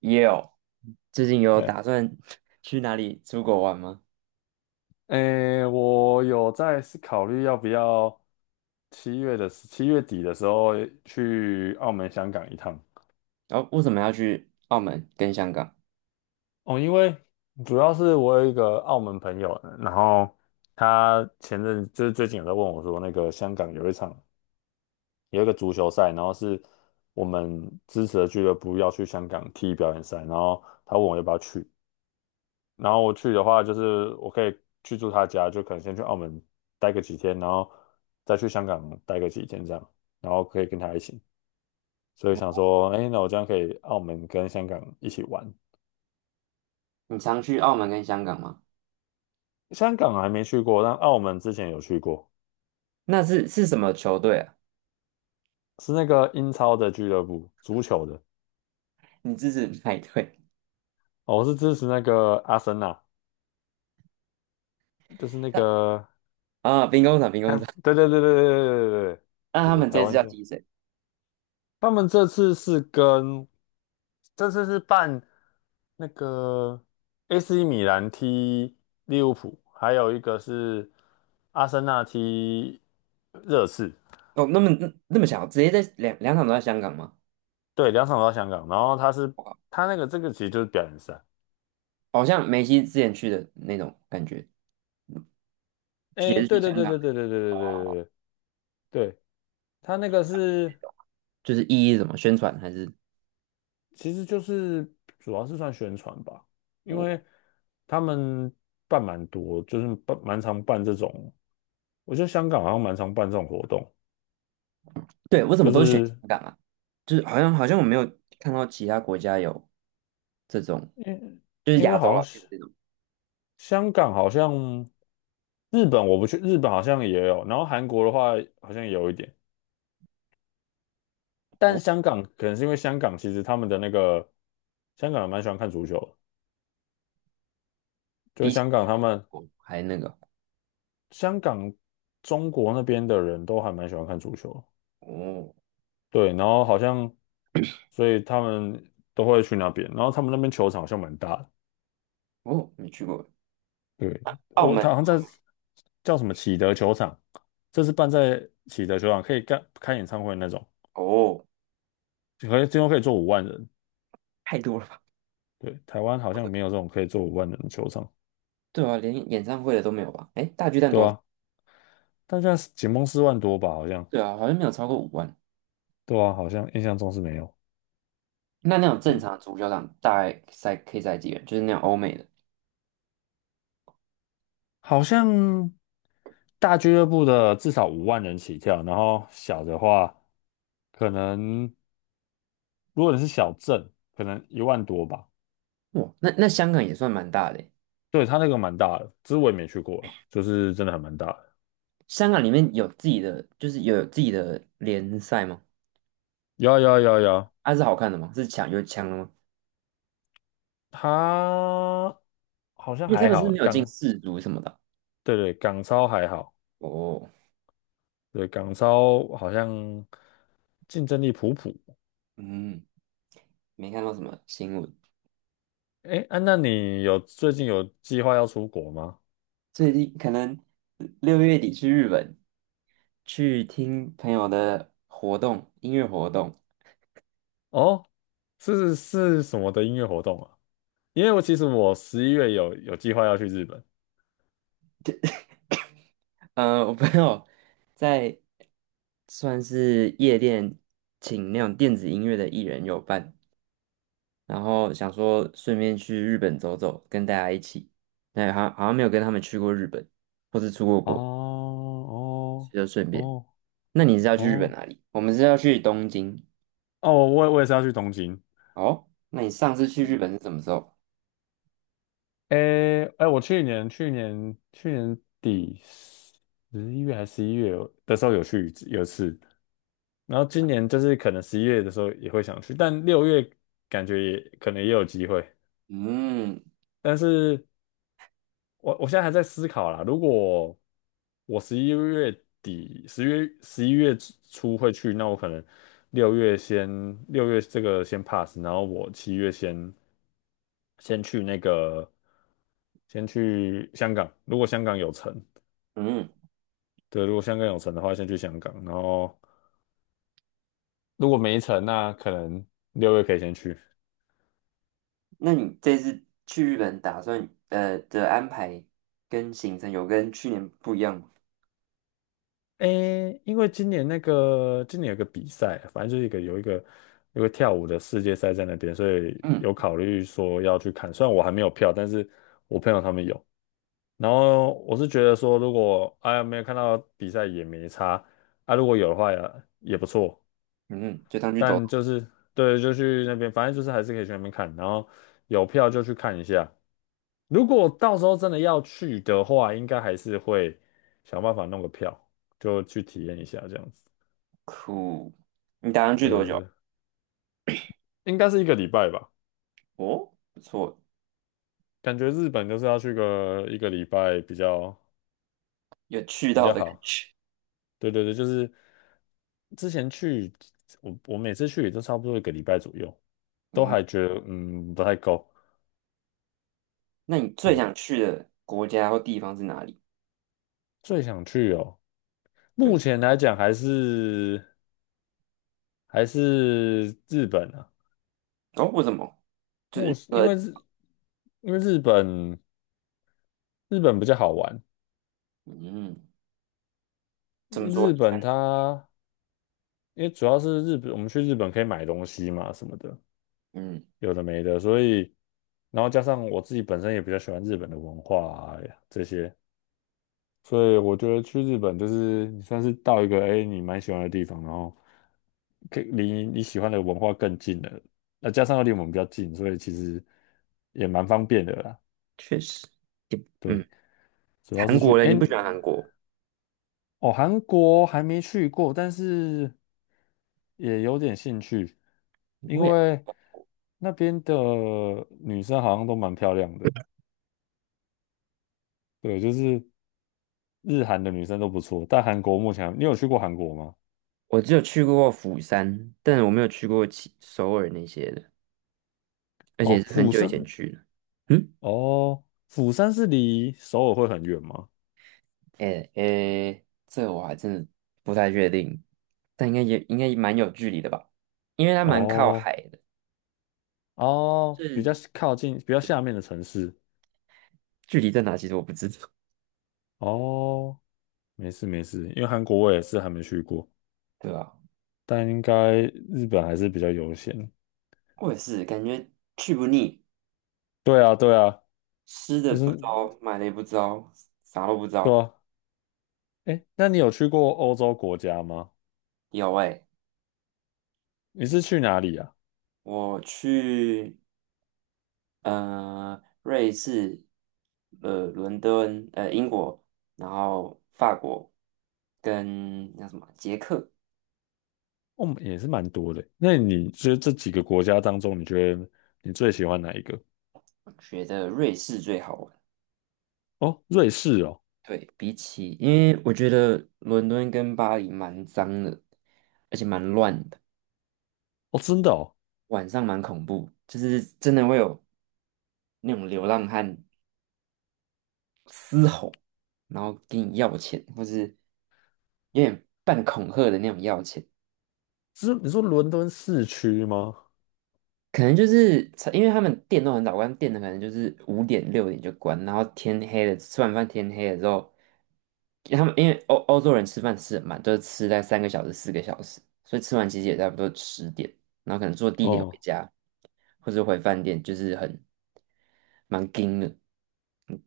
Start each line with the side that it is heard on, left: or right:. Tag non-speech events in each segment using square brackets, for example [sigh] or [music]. right: 也有，最近有
left: 哎
right: 打算 [laughs] 去哪里出国玩吗？
left: 哎，我有在考虑要不要7月底的时候去澳门、香港一趟
right: 然后为什么要去澳门跟香港？
left: 哦，因为主要是我有一个澳门朋友，然后他前阵就是最近有在问我说，那个香港有一个足球赛，然后是我们支持的俱乐部要去香港踢表演赛，然后他问我要不要去，然后我去的话，就是我可以去住他家，就可能先去澳门待个几天，然后再去香港待个几天这样，然后可以跟他一起。所以想说，哎，那我这样可以澳门跟香港一起玩。
right: 你常去澳门跟香港吗？
left: 香港还没去过，但澳门之前有去过，
right: 那是什么球队啊？
left: 是那个英超的俱乐部，足球的。
right: 你支持哪一队？
left: 哦，我是支持那个阿森纳，就是那
right: [laughs]
left: 个，
right: 啊，兵工厂，兵工厂。
left: 看，对对对对对对对
right: 那
left: 对，
right: 他
left: 对
right: 们
left: 台
right: 这次
left: 湾
right: 要
left: 队。
right: 踢谁？
left: 他们这次是办那个 AC 米兰踢利物浦，还有一个是阿森纳踢热刺，
right: 哦，那么巧，直接在两场都在香港吗？
left: 对，两场都在香港。然后
right: 我靠，
left: 他其实就是表演赛，
right: 好像梅西之前去的那种感觉，也
left: 哎，
right: 是去
left: 对对
right: 香
left: 对
right: 港的
left: 对对对对对对对对，他那个
right: 那
left: 是。
right: 种，就是意义是什么，宣传还是
left: 其实就是主要是算宣传吧，因
right: 我？
left: 为他们办蛮多，就是办蛮常办这种，我觉得香港好像蛮常办这种活动，
right: 对，为什么
left: 就
right: 都是选香
left: 是
right: 港啊？就是好像我没有看到其他国家有。这种
left: 因
right: 就是
left: 因为
right: 亚洲
left: 好像
right: 了，没有
left: 是
right: 这种。
left: 香港好像日本我不去，日本好像也有，然后韩国的话好像也有一点，但
right: 哦，
left: 香港可能是因为香港其实他们的那个香港人蛮喜欢看足球的就是
right: 比起。哦，还那个。
left: 香港中国那边的人都还蛮喜欢看足球的
right: 哦
left: 对，然后好像，所以他们都会去那边，然后他们那边球场好像蛮大的。
right: 哦，没去过
left: 对，
right: 澳
left: 他
right: 门。
left: 好像在叫什么启德球场，这是办在启德球场，可以开演唱会那种，
right: 哦，
left: 最多可以坐五万人。
right: 太多了吧？
left: 对，台湾好
right: 好
left: 像
right: 的。
left: 没有这种可以坐五万人的球场，
right: 对啊，连演唱会的都没有吧？哎，大巨蛋
left: 对
right: 多少？
left: 啊，但现在是紧绷4万多吧，好像，
right: 对啊，好像没有超过5万。
left: 对啊，好像印象中是没有。
right: 那那种正
left: 对，
right: 常的足球场大概可以塞几个人？就是那种欧美的。
left: 好像大俱乐部的至少五万人起跳，然后小的话可能。如果你是小镇，可能1万多吧。
right: 哇，那香港也算蛮大的欸。
left: 对，它那个蛮大的，只是我也没去过啊，就是真的还蛮大的。
right: 香港里面有自己的联赛吗？
left: 有啊有啊有啊有啊，
right: 啊，是好看的吗？是强有强的吗？
left: 它好像
right: 因为他
left: 还
right: 们是不
left: 好
right: 是
left: 欸，
right: 没有进世足什么的啊。
left: 对对港超还好，
right: 哦，
left: 对港超好像竞争力普普。
right: 嗯，没看到什么新闻。
left: 哎，啊，那你最近有计划要出国吗？
right: 最近可能6月底去日本，去听朋友的活动，音乐活动。
left: 哦，是什么的音乐活动啊？因为我其实十一月有计划要去日本。
right: 我朋友在算是夜店请那种电子音乐的艺人有伴，然后想说顺便去日本走走，跟大家一起。对，好像没有跟他们去过日本，或是出过国，
left: 哦哦
right: 就顺便。
left: 哦
right: 那你是要去日本
left: 哦。
right: 哪里？我们是要去东京。
left: 哦，我也是要去东京。
right: 哦，那你上次去日本是什么时候？
left: 诶诶，我去年底十一月的时候有一次，然后今年就是可能十一月的时候也会想去，但六月感觉也可能也有机会，
right: 嗯
left: 但是我现在还在思考啦，如果我11月底、10月11月初会去，那我可能六月先六月这个先 pass，然后我七月先去那个先去香港，如果香港有城，
right: 嗯，
left: 对，如果香港有城的话，先去香港，然后如果没城，那可能六月可以先去。
right: 那你这次去日本的安排跟行程有跟去年不一样吗？
left: 诶，因为今年有个比赛，反正就是一个有一个有个跳舞的世界赛在那边，所以
right: 嗯
left: 有考虑说要去看。虽然我还没有票，但是我朋友他们有。然后我是觉得说，如果哎呀没有看到比赛也没差，啊如果有的话也不错。
right: 嗯，就当去走
left: 但
right: 走。
left: 就是对，就去那边，反正就是还是可以去那边看，然后有票就去看一下。如果到时候真的要去的话，应该还是会想办法弄个票，就去体验一下这样子。
right: 酷。你打算去
left: 对
right: 多
left: 对
right: 久？
left: 对，应该是一个礼拜吧，
right: 哦，不错，
left: 感觉日本就是要去个一个礼拜比较
right: 有去
left: 比
right: 到
left: 较
right: 的感
left: 好。
right: 觉。
left: 对对对，就是之前去，我每次去也都差不多一个礼拜左右，都还觉得不太够。
right: 那你最
left: 对，
right: 想去的国家或地方是哪里？
left: 最想去哦。目
right: 对。
left: 前来讲还是日本啊，
right: 哦，为什么？就
left: 目
right: 是
left: 因为日因为日本比较好玩，
right: 嗯，怎么说？
left: 日
right: 你看。
left: 本它因为主要是日本，我们去日本可以买东西嘛什么的，
right: 嗯，
left: 有的没的，所以然后加上我自己本身也比较喜欢日本的文化啊这些，所以我觉得去日本就是你算是到一个你蛮喜欢的地方，然后可以离你喜欢的文化更近了，那加上又离我们比较近，所以其实也蛮方便的啦。
right: 确实。也。嗯，
left: 对，主要是
right: 韩
left: 去
right: 国嘞，你不喜欢韩国？
left: 哦，韩国还没去过，但是也有点兴趣，
right: 不
left: 因
right: 会啊，
left: 为那边的女生好像都蛮漂亮的，对，就是日韩的女生都不错，但韩国目前还你有去过韩国吗？
right: 我只有去过釜山，但我没有去过其首尔那些的。而
left: 哦，
right: 且是很
left: 釜
right: 久以
left: 山。
right: 前去的。嗯，
left: 哦，釜山是离首尔会很远吗？
right: 诶诶，这我还真的不太确定，但应该蛮有距离的吧，因为它蛮靠
left: 哦
right: 海的，
left: 哦，
right: 是，
left: 比较靠近，比较
right: 对，
left: 下面的城市。
right: 距离在哪其实我不知道，
left: 哦，没事没事，因为韩国我也是还没去过，
right: 对吧？
left: 但应该日本还是比较优先。
right: 我也是感觉去不腻，
left: 对啊对啊，
right: 吃的
left: 就是
right: 不糟，买的也不糟，啥都不
left: 对
right: 糟。
left: 啊。哎，那你有去过欧洲国家吗？
right: 有诶，
left: 你是去哪里啊？
right: 我去瑞士、伦敦、英国，然后法国跟那什么捷克。
left: 哦，也是蛮多的。那你觉得这几个国家当中，你觉得你最喜欢哪一个？
right: 觉得瑞士最好玩。
left: 哦，瑞士哦，
right: 对，比起，因为我觉得伦敦跟巴黎蛮脏的，而且蛮乱的，
left: 哦，真的哦，
right: 晚上蛮恐怖，就是真的会有那种流浪汉嘶吼，然后跟你要钱，或是有点半恐吓的那种要钱。
left: 是你说伦敦市区吗？
right: 可能就是因为他们店都很早关，店的可能就是5点6点就关，然后天黑了，吃完饭天黑了之后，他们因为欧洲人吃饭吃很慢，都是吃在3个小时4个小时，所以吃完其实也差不多10点，然后可能坐地铁回
left: 哦，
right: 家或者回饭店，就是蛮紧的。嗯，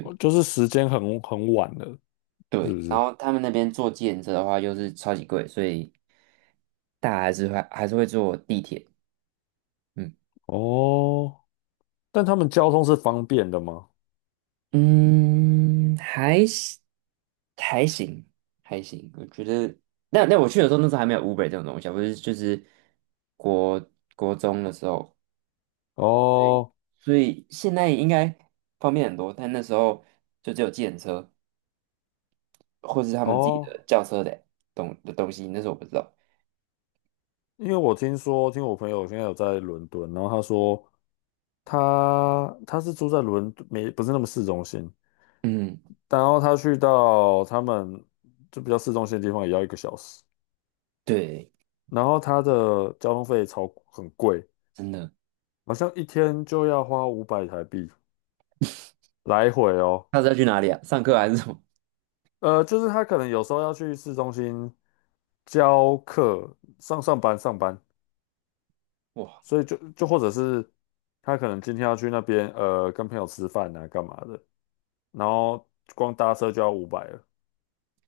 left: 哦就是时间很晚了，是
right: 对，
left: 不
right: 然
left: 是？
right: 后他们那边坐计程车的话又是超级贵，所以大家还是会坐地铁。嗯。
left: 哦，但他们交通是方便的吗？
right: 嗯，还行还行，还行，我觉得那我去的时候，那时候还没有 Uber 这种东西啊，就是国国中的时候，
left: 哦
right: 所以现在应该方便很多，但那时候就只有计程车或是他们自己
left: 哦，
right: 的轿车的东西，那时候我不知道。
left: 因为我听说，听我朋友现在有在伦敦，然后他说他是住在伦敦，没不是那么市中心，
right: 嗯，
left: 然后他去到他们就比较市中心的地方也要1个小时，
right: 对，
left: 然后他的交通费很贵，
right: 真的。
left: 好像一天就要花五百台币来回哦。
right: 下次要去哪里啊？上课还是什么？
left: 就是他可能有时候要去市中心教课、上班，
right: [laughs] 哇，
left: 所以就或者是他可能今天要去那边跟朋友吃饭啊，干嘛的，然后光搭车就要五百了，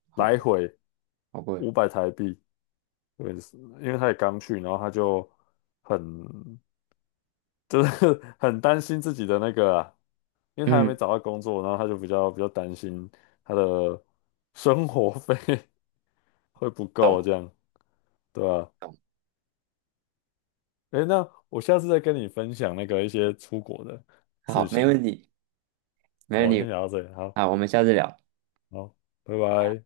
right: 好
left: 来
right: 贵，
left: 回
right: 好贵。
left: 五百台币，对，因为他也刚去，然后他就很就是 [laughs] 很担心自己的那个啊因为他还没
right: 嗯，
left: 找到工作，然后他就比较担心他的生活费会不够这
right: 懂
left: 样，对吧？
right: 懂，
left: 诶，那我下次再跟你分享一些出国的事
right: 好，没
left: 情。
right: 问题，没
left: 好，
right: 问
left: 我
right: 题。
left: 先讲到这里，好，
right: 好，我们下次聊。
left: 好，拜拜。